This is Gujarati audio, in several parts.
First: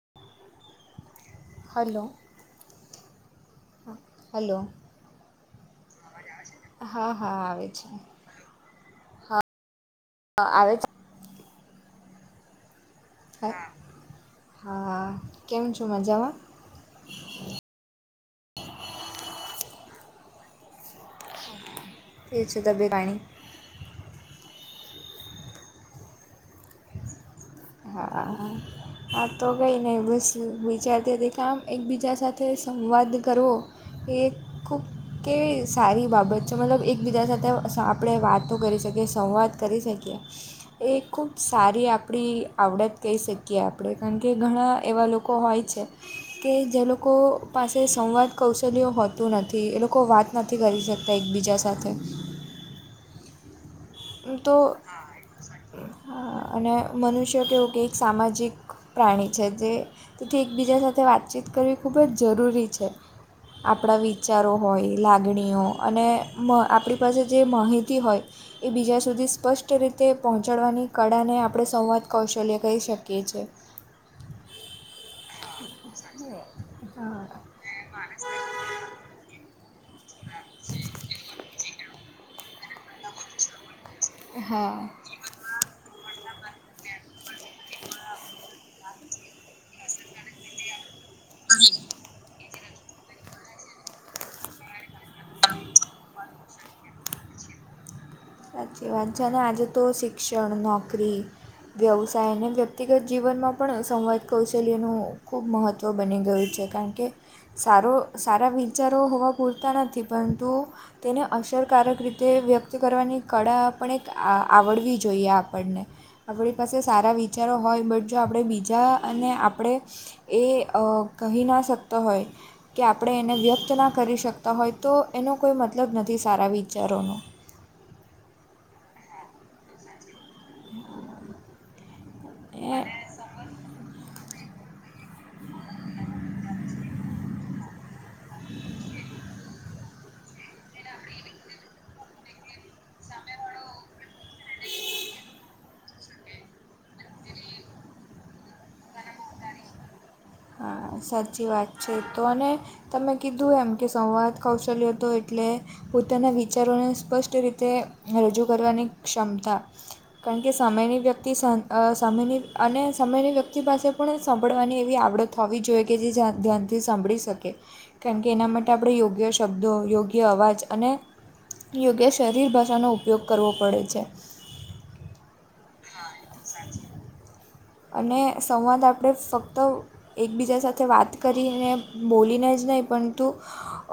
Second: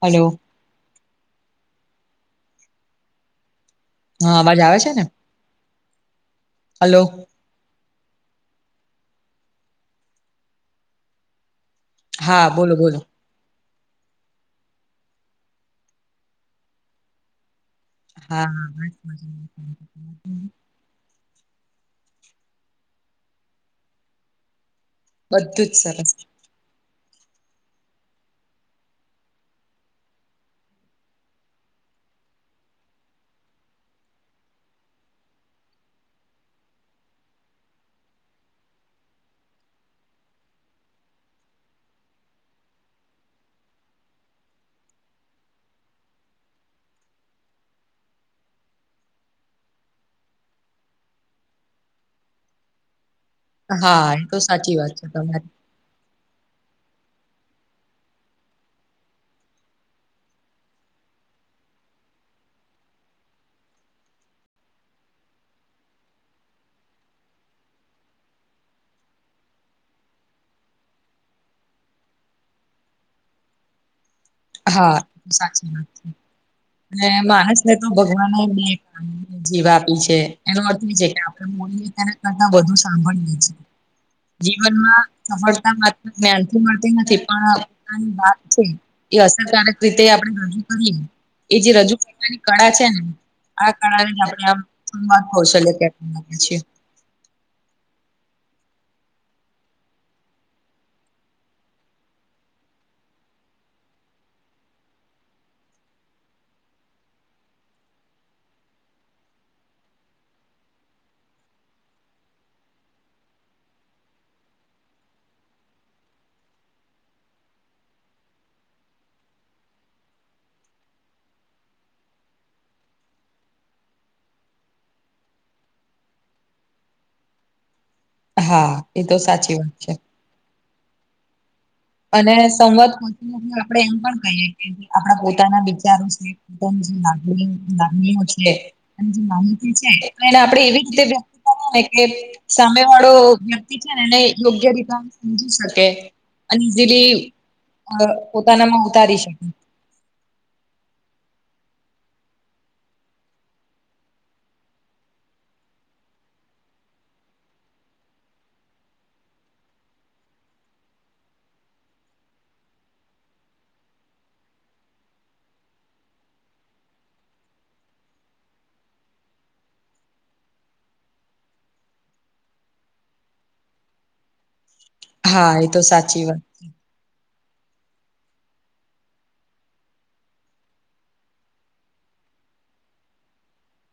હલો. હલો. હાં, અવાજ હલો આવે છે ને? હલો હા, હા આવે છે. અ આવે છે. હા, બોલો બોલો. હા, કેમ છો, મજામાં? હા [inaudible] કેવી છે તબિયત પાણી? બધું જ સરસ. હા. આ તો કઈ નઈ બસ વિચારતી હતી કે આમ એકબીજા સાથે સંવાદ કરવો. એ ખૂબ કે સારી બાબત છે મતલબ એકબીજા સાથે સ આપણે વાતો કરી શકીએ સંવાદ કરી શકીએ એ ખૂબ સારી આપણી આવડત કહી શકીએ આપડે કાણ કે ઘણા એવા લોકો હોય છે. કે જે લોકો પાસે સંવાદ કૌશલ્યો હોતું નથી એ લોકો વાત નથી કરી શકતા એકબીજા સાથે હા એ તો સાચી વાત છે તમારી અને મનુષ્ય કેવું કે એક સામાજિક પ્રાણી છે તે તેથી એકબીજા સાથે વાતચીત કરવી ખૂબ જ જરૂરી છે. આપણા વિચારો હોય લાગણીઓ અને મ આપણી પાસે જે માહિતી હોય. એ બીજા સુધી સ્પષ્ટ રીતે પહોંચાડવાની કળાને આપડે સંવાદ કૌશલ્ય કહી શકીએ છીએ. હા, સાચી વાત છે. ને હા માણસ ને તો ભગવાનને [unintelligible] જીભ આપી છે. એનો અર્થ એ છે કે આપણે બોલીએ તેના કરતા વધુ સાંભળીએ છે હા જીવનમાં સફળતા માત્ર [unintelligible] થી મળતી નથી પણ પોતાની વાત [unintelligible] એ અસરકારક રીતે આપણે રજુ કરીએ એ જે રજૂ કરવાની [unintelligible] કળા છે ને આ કળા ને જ આપડે આમ સંવાદ કૌશલ્ય કહીએ [unintelligible] સાચી વાત છે અને આજે તો શિક્ષણ નોકરી વ્યવસાય અને વ્યક્તિગત જીવનમાં પણ સંવાદ કૌશલ્યનું ખૂબ મહત્ત ત્વ બની ગયું છે કાણ કે સારો સારા વિચારો હોવા પૂરતા નથી પરંતુ તેને અસરકારક રીતે વ્યક્ત કરવાની કળા પણ એક આ આવડવી જોઈએ આપણને આપડી પાસે સારા વિચારો હોય બટ જો આપડે બીજા અને આપડે એ અ કહી ના શકતો હોય. કે આપડે એને વ્યક્ત ના કરી શકતા હોય તો એનો કોઈ મતલબ નથી સારા વિચારોનો હા, એ તો સાચી વાત છે. અને એ સંવાદ [unintelligible] આપણે એમ પણ કહીએ કે આપણા પોતાના વિચારો છે. [unintelligible] લાગણીઓ છે. માહિતી છે એ આપડે એવી રીતે વ્યક્ત કર ને કે. સામે વાળો વ્યક્તિ છે ને એને યોગ્ય રીતે સમજી શકે. અને ઇઝીલી પોતાનામાં ઉતારી શકે. હા વાત છે અને તમે કીધું એમ કે સંવાદ કૌશલ્ય હતો એટલે પોતાના વિચારોને સ્પષ્ટ રીતે રજૂ કરવાની ક્ષમતા કાન કે સમયની વ્યક્તિ સમયની અને સમયની વ્યક્તિ પાસે પણ સાંભળવાની એવી આવડત થવી જોઈએ કે જે્યા ધ્યાનથી સાંભળી શકે. કારણ કે એના માટે આપણે યોગ્ય શબ્દો યોગ્ય અવાજ અને યોગ્ય શરીર ભાષાનો ઉપયોગ કરવો પડે છે. હા એ તો સાચી વાત. [inaudible] અને સંવાદ આપણે ફક્ત એકબીજા સાથે વાત કરીને બોલીને જ નહીં પરંતુ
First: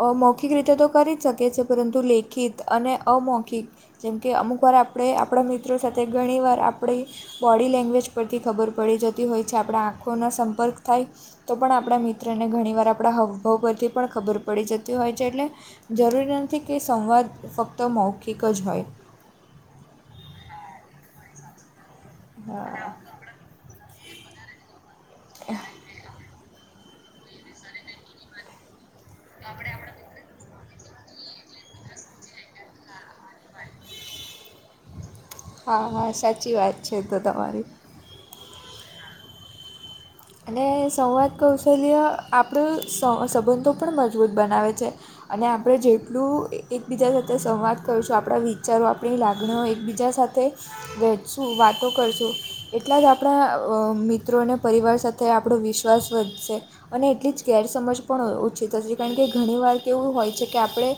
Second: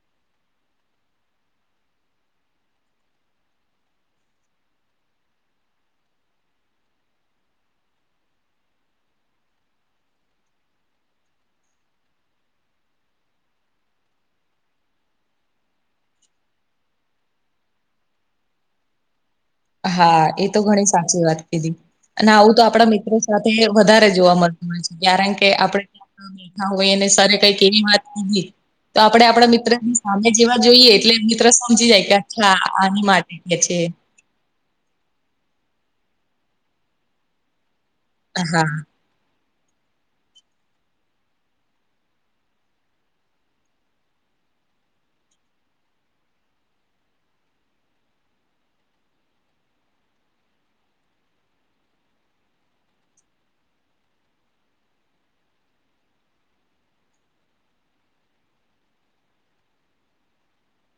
અ મૌખિક રીતે તો કરી જ શકે છે પરંતુ લેખિત અને અમૌખિક જેમકે અમુક વાર આપણે આપણા મિત્રો સાથે ઘણી વાર આપણી બોડી લેંગ્વેજ પર થી ખબર પડી હોય છે આપણા આંખોના સંપર્ક થાય. તો પણ આપણા મિત્રને ઘણીવાર આપણા હાવભાવ પરથી પણ ખબર પડી જતી હોય છે એટલે જરૂરી નથી કે સંવાદ ફક્ત મૌખિક જ હોય. હા એ તો ઘણી સાચી વાત કીધી અને આવું તો આપણા હા મિ સાથે વધારે જોવા મળતું હોય છે કારણ કે આપડ બેઠા હોય અને સર કઈક એવી વાત કધ તો આપણે આપણા મિત્રની સામે જેવા જોઈએ એટલે મિત્ર સમજી જાય કે અચ્છા આની માટે કે છે. હા હા સાચી વાત છે તો તમારી. [inaudible] અને સંવાદ કૌશલ્ય આપણું સંબંધો પણ મજબૂત બનાવે છે. અને આપણે જેટલું એકબીજા સાથે સંવાદ કરશું આપણા વિચારો આપણી લાગણીઓ એકબીજા સાથે વઠશું કરશું એટલા જ આપણા મિત્રો અ પરી નો આપણો વિશ્વાસ વધશે. અને એટલી જ ગેરસમજ પણ ઓછી થશે કારણ કે ઘણી વાર કેવું હોય છે કે આપણે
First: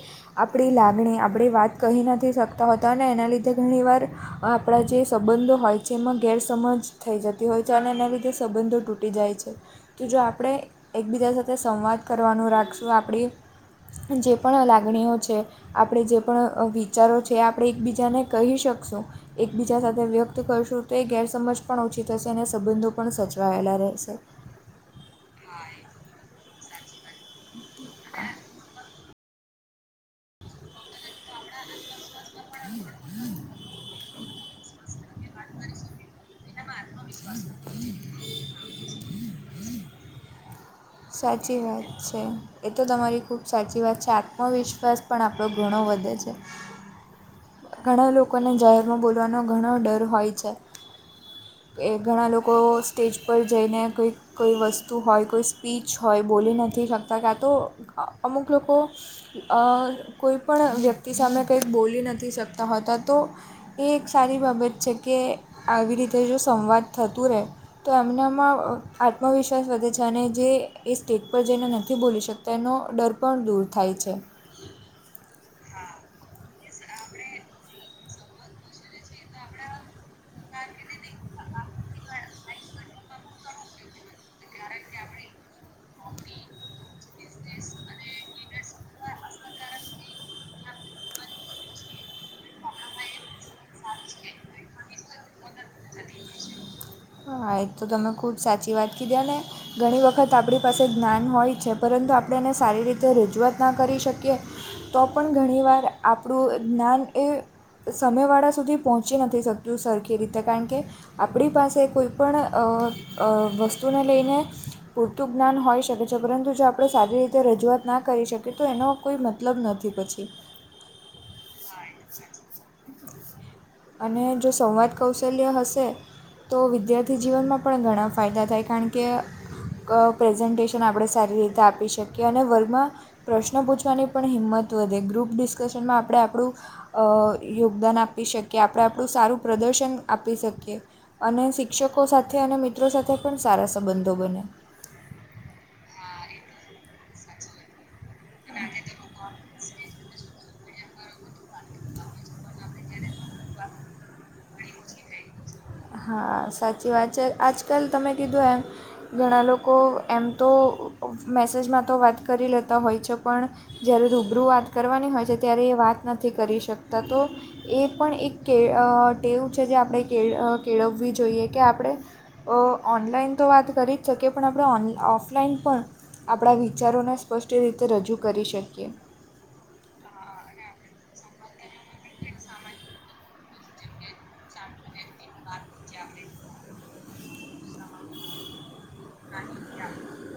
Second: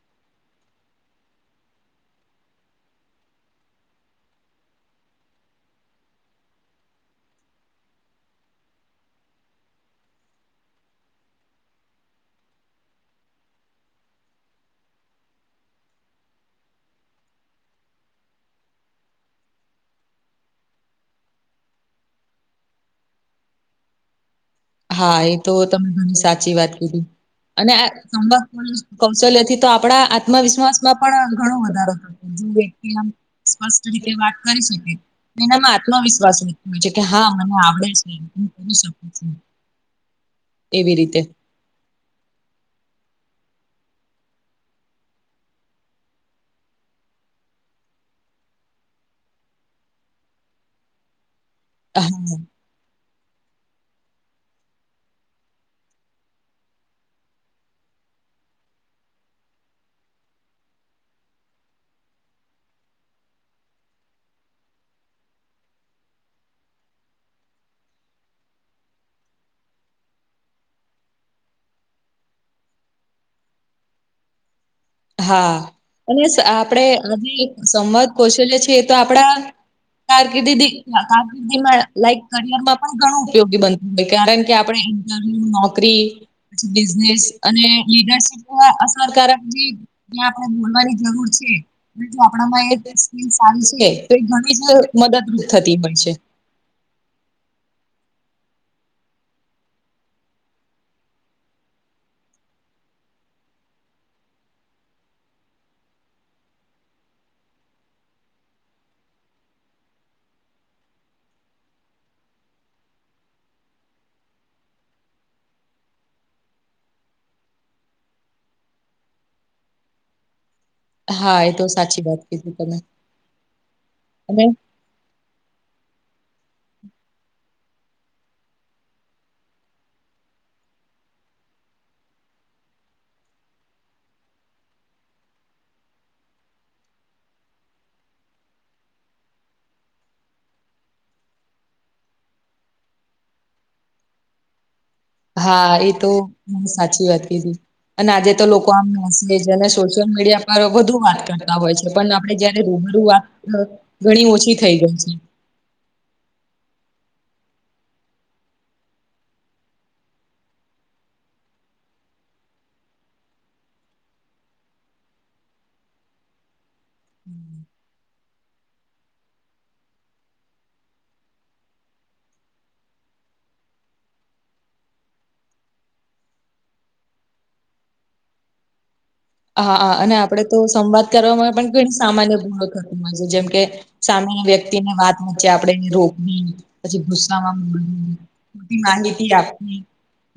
આપણી આપણી વાત કહી નથી શકતા હોતા અનેને લીધે ઘણી વાર આપણા જે હોય છે એમાં ગેરસમજ થઈ જતી હોય છે અને એના સંબંધો તટી જાય છે તો જો આપણે એકબીજા સાથે સંવાદ કરવાનું રાખશું આપણી. જે પણ લાગણીઓ છે. આપણે જે પણ વિચારો છે આપણે એકબીજાને કહી શકશું. એકબીજા સાથે વ્યક્ત કરશું તો એ ગેરસમજ પણ ઓછી હશે અને સંબંધો પણ સચવાયેલા. [inaudible] હા એ તો તમે ઘણી સાચી વાત કીધી અને આ કૌશલ્યથી તો આપણા આત્મવિશ્વાસ માં પણ ઘણો વધારો થતો વ્યક્તિમ વાત કરી શકે એનામાં આત્મવિશ્વાસ નથી છે કે હા મને આવડે છે શકું એવી રીતે. સાચી વાત છે એ તો તમારી ખૂબ સાચી વાત છે આત્મવિશ્વાસ પણ આપણો ઘણો વધે છે. ઘણા લોકોને જાહેરમાં બોલવાનો ઘણો ડર હોય છે એ ઘણા હા લોકો સ્ટેજ પર જઈને કોંઈક કોઈ વસ્તુ હોય, કોઈ સ્પીચ હોય, બોલી નથી શકતા. ક્યાં તો અ અમુક લોકો, અ કોઈ પણ વ્યક્તિ સામે કંઈક બોલી નથી શક તા હોતા. તો એ એક સારી બાબત છે કે, આવી રીતે જો સંવાદ થતું રહેે તો એમનામાં આત્મવિશ્વાસ વધે છે, અને જે એ સ્ટેજ પર જઈને નથી બોલી શકતા તેનો ડર પણ દૂર થાય છે. હા. અને સ આપડે આજે સંવાદ કૌશલ્ય છે, એ તો આપડા કારકિર્દી દી, કારકિર્દીમાં, લાઈક કરિયર માં પણ ઘણું ઉપયોગી બનતું હોય, કારણ કે આપણે ઈન્ટરવ્યુ, નોકરી પછી બિઝનેસ, અને લીડરશીપ પણ અસરકારક એ આપડે બોલવાની જરૂર છે. જો આપણામાં એ સ્કીલ સારી છે, તો એ ઘણી જ મદદરૂપ થતી હોય છે. હા, એ તો તમે ખૂબ સાચી વાત કીધી, અને ઘણી વખત આપડી પાસે જ્ઞાન હોય છે, પરંતુ આપણે એને સારી રીતે રજૂઆત ના કરી શકીએ તો પણ ઘણી વાર, આપડુ જ્ઞાન એ સામેવાળા સુધી પહોંચી નથી શકતું સરખી રીતે, કારણ કે આપડી પાસે કે કોઈપણ અ અ વસ્તુને લેઈને પૂરતું જ્ઞાન હોઈ શકે છે, પરંતુ જો આપણે સારી રીતે રજૂઆત ના કરી શકીએ, તો એનો કોઈ મત લબ નથી પછી. હા, એતો સાચી વાત કીધી તમે. અને, જો સંવાદ કૌશલ્ય હશે તો વિદ્યાર્થી જીવનમાં પણ ઘણા ફાયદા થાય, કારણ કે ક પ્રેઝન્ટેશન આપણે સારી રીતે આપી શકીએ, અને વર્ગમાં પ્રશ્ન પૂછવાની પણ હિંમત વધે. ગ્રુપ ડિસ્કશનમાં આપડે આપડુ અ યોગદાન આપી શકીએ. આપડે આપડુ સારું પ્રદર્શન આપી શકીએ. અને શિક્ષકો સાથે અને મિત્રો સાથે પણ સારા સંબંધો બને. હા, એ તો સાચી વાત કીધી. અને આજે તો લોકો આમ મેસેજ અને સો શયલ મીડિયા પર વધુ વાત કરતા હોય છે. પણ આપડે જયારે રૂબરૂ વાત કરતા ઘણી ઓછી થઈ ગઈ છે. હા, સાચી વાત છે. આજકાલ તમે કીધું એમ ઘણા લોકો, એમ તો, મેસેજમાં તો વાત કરી લેતા હોય છે, પણ જ્યારે રૂબરૂ વાત કરવાની હોય છે, ત્યારે એ વાત નથી કરી શકતા. તો એ પણ એક કે એ ટેવ છે, જે આપણે કે કેળવવી જોઈએ, કે આપડે અ ઓનલાઈન તો વાત કરી જ શકીએ, પણ આપડે ઓન ઓફલાઈન પણ આપડા વિચારોને સ્પષ્ટ રીતે રજૂ કરી શકીએ. હા, હા. અને આપડે તો સંવાદ કરવામાં પણ ઘણી સામાન્ય ભૂલો થતી હોય છે. જેમ કે સામેની વ્યક્તિને વાત વચ્ચે આપડે એને રોકવી, પછી ગુસ્સામાં ખોટી માહિતી આપવી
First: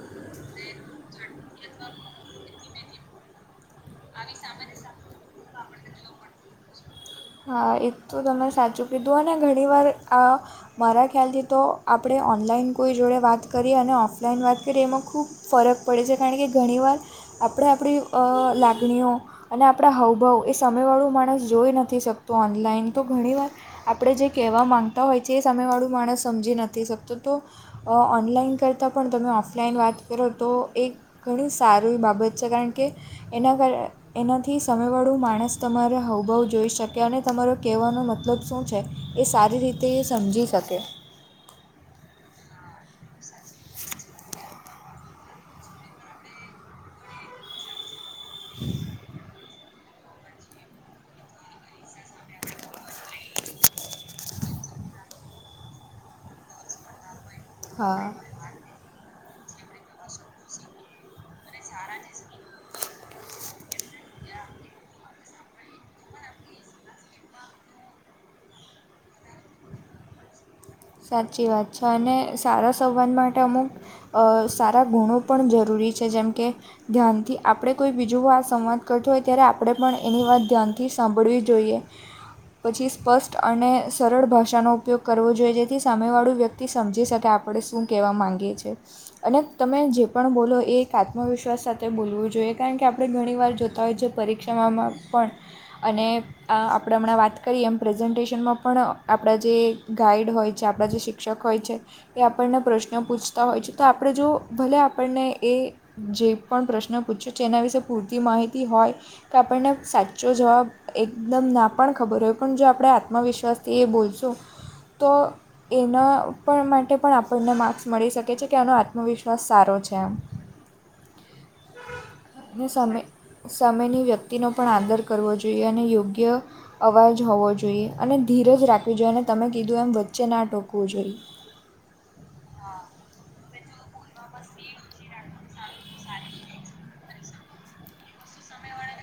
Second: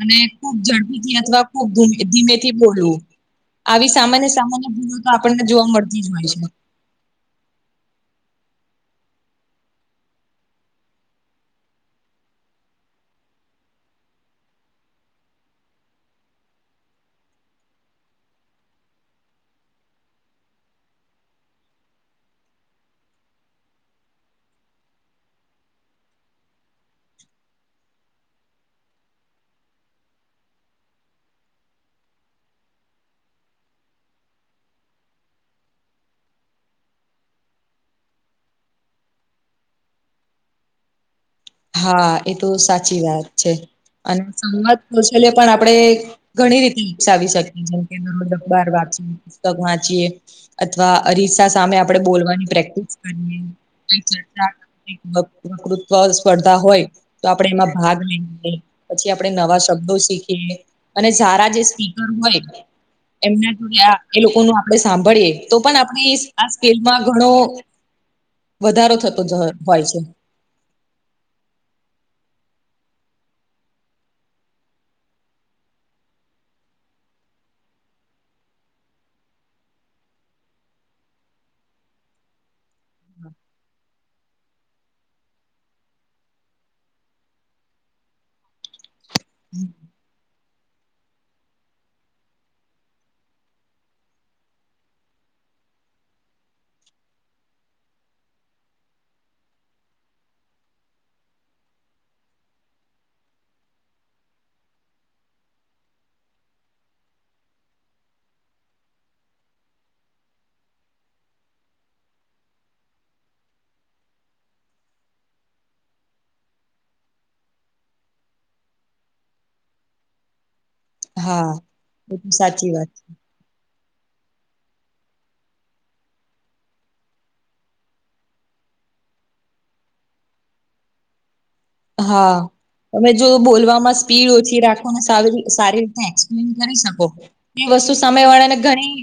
અને ખૂબ ઝડપીથી, અથવા ખુબ ધીમે ધીમેથી બોલવું. આવી સામાન્ય-સામાન્ય ભૂલો તો આપણને જોવા મળતી જ હોય છે. હા, એ તો તમે સાચું કીધું, અને ઘણી વાર આ મારા ખ્યાલથી તો, આપડે ઓનલાઈન કોઈ જોડે વાત કરીએ, અને ઓફલાઈન વાત કરીએ એમાં ખૂબ ફરક પડે છે, કારણ કે ઘણીવાર આપડે આપડી અ લાગણીઓ, અને આપણા હાવભાવ, એ સામેવાળુ માણસ જોઈ નથી શક તુ ઓનલાઈન. તો ઘણીવાર આપડે જે કેહવા માંગતા હોય છે, એ સામે વાળું માણસ સમજી નથી શકતું તો ઓ ઓનલાઈન કરતાં પણ તમે ઓફલાઈન વાત કરો તો એ ઘણી સારી બાબત છે, કારણ કે એના કર એનાથી સામેવાળું માણસ તમારા હાઉભાઉ જોઈ શક કે અને તમારો કેહવાનો મતલબ શું છે, એ સારી રીતે એ સમજી શકે. હા, એતો સાચી વાત છે. અને સંવાદ કૌશલ્ય પણ આપડે ઘણી રીતે વિકસાવી શકીએ છે કે દરરોજ અખબાર વાંચીએ, પુસ્તક વાંચીએ અથવા અરીસા સામે આપડે બોલવાની પ્રેક્ટિસ કરીએ. [unintelligible] સ્પર્ધા હોય તો આપણે એમાં ભાગ હા લઈ લઈએ. પછી આપણે નવા શબ્દો શીખીએ, અને સારા જે સ્પીકર હોય એમના જોયા એ લોકો નુંઆપણે સાંભળીએ તો પણ આપ આ સ્કેલમાં ઘણો વધારો થતો હોય છે. સાચી વાત છે, અને સારા સંવાદ માટે અમુક અ સારા ગુણો પણ જરૂરી છે, જેમ કે ધ્યાનથી આપણે કોઈ બીજું આ સંવાદ કરતો હોય ત્યારે આપણે પણ એની વાત ધ્યાન થી સાંભળવી જોઈએ. પછી સ્પષ્ટ અને સરળ ભાષાનો ઉપયોગ કરવો જોઈએ, જે થી સામેવાળું વ્યક્તિ સમજી શકે, આપણે શું કહેવા માંગીએ છીએ. અને તમે જે પણ બોલો એ એક આત્મવિશ્વાસ સાથે બોલવું જોઈએ. કારણ કે, આપણે ઘણી વાર જોતા હોય છે પરીક્ષામાં પણ અને આ આપણે હમણાં વાત કરીએ એમ પ્રેઝન્ટેશનમાં પણ આપણા જે ગાઈડ હોય આ બાજુ શિક્ષક હોય છે એ આપણને પ્રશ્નો પૂછતા હોય છે, તો આપણે જો ભલે આપણને એ જે પણ પ્રશ્ન પૂછ્યો છે એના વિશે પૂરતી માહિતી હોય કે આપણને સાચો જવાબ એકદમ ના પણ ખબર હોય, પણ જો આપડે આત્મવિશ્વાસ તે બોલશું તો એના પણ માટે પણ આપણને માર્ક્સ મળી શકે છે, કે આનો આત્મવિશ્વાસ સારો છે એમ. હા, એ સાચી વાત છે. સમયની વ્યક્તિનો પણ આદર કરવો જોઈએ, અને યોગ્ય અવાજ હોવો જોઈએ, અને ધીરજ રાખવી જોઈએ, અને તમે કીધું એમ વચ્ચે ના ટોકવું જોઈએ. હા. તમે જો બોલવામાં સ્પીડ ઓછી રાખો ને સારી સારી રીતે એક્સપ્લેન કરી શકો. એ વસ્તુ સમય વાળા ને ઘણી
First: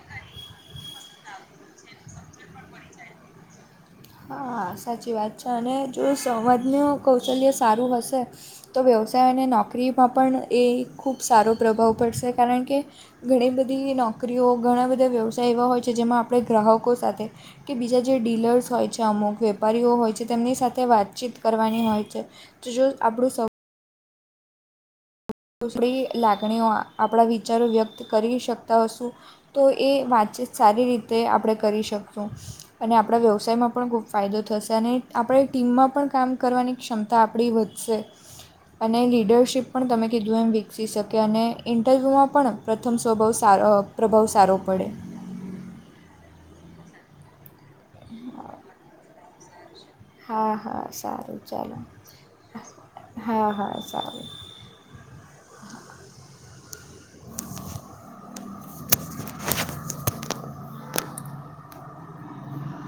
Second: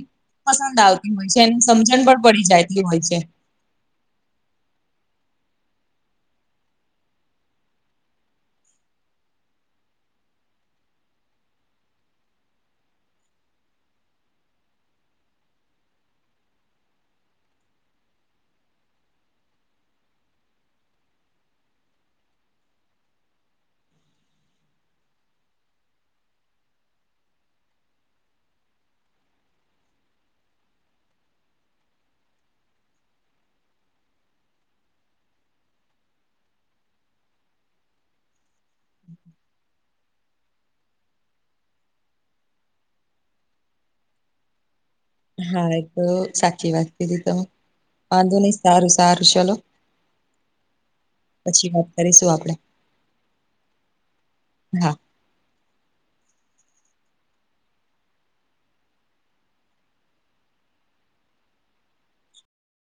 પસંદ આવતી હોય છે. એને સમજણ પણ પડી જતી હોય છે. હા સાચી વાત છે, અને જો સવાજનું કૌશલ્ય સારું હશે તો વ્યવસાય અને નોકરીમાં પણ એ ખૂબ સારો પ્રભાવ પડશે, કારણ કે ઘણી બધી નોકરીઓ ઘણા બધા વ્યવસાય એવા હોય છે જેમાં આપણે ગ્રાહકો સાથે કે બીજા જે ડીલર્સ હોય છે. કે અમુક વેપારીઓ હોય છે તેમની સાથે વાતચીત કરવાની હોય છે. તો જો આપણું સ થોડી લાગણીઓ આપણા વિચારો વ્યક્ત કરી શકતા હશુ તો એ વાતચીત સારી રીતે આપણે કરી શકશું. અને આપણા વ્યવસાયમાં પણ ખૂબ ફાયદો થશે. અને આપડે ટીમમાં પણ કામ કરવાની ક્ષમતા આપણી વધશે, અને લીડરશીપ પણ તમે કીધું એમ વિકસી શકે. અને ઇન્ટરવ્યૂમાં પણ પ્રથમ સ્વભાવ સારો પ્રભાવ સારો પડે. હા એ તો સાચી વાત કીધી તમે વાંધો નહી સારું સારું ચલો. હા હા સારું પછી ચાલો વાત કરીશું આપડે હા હા સારું. હા.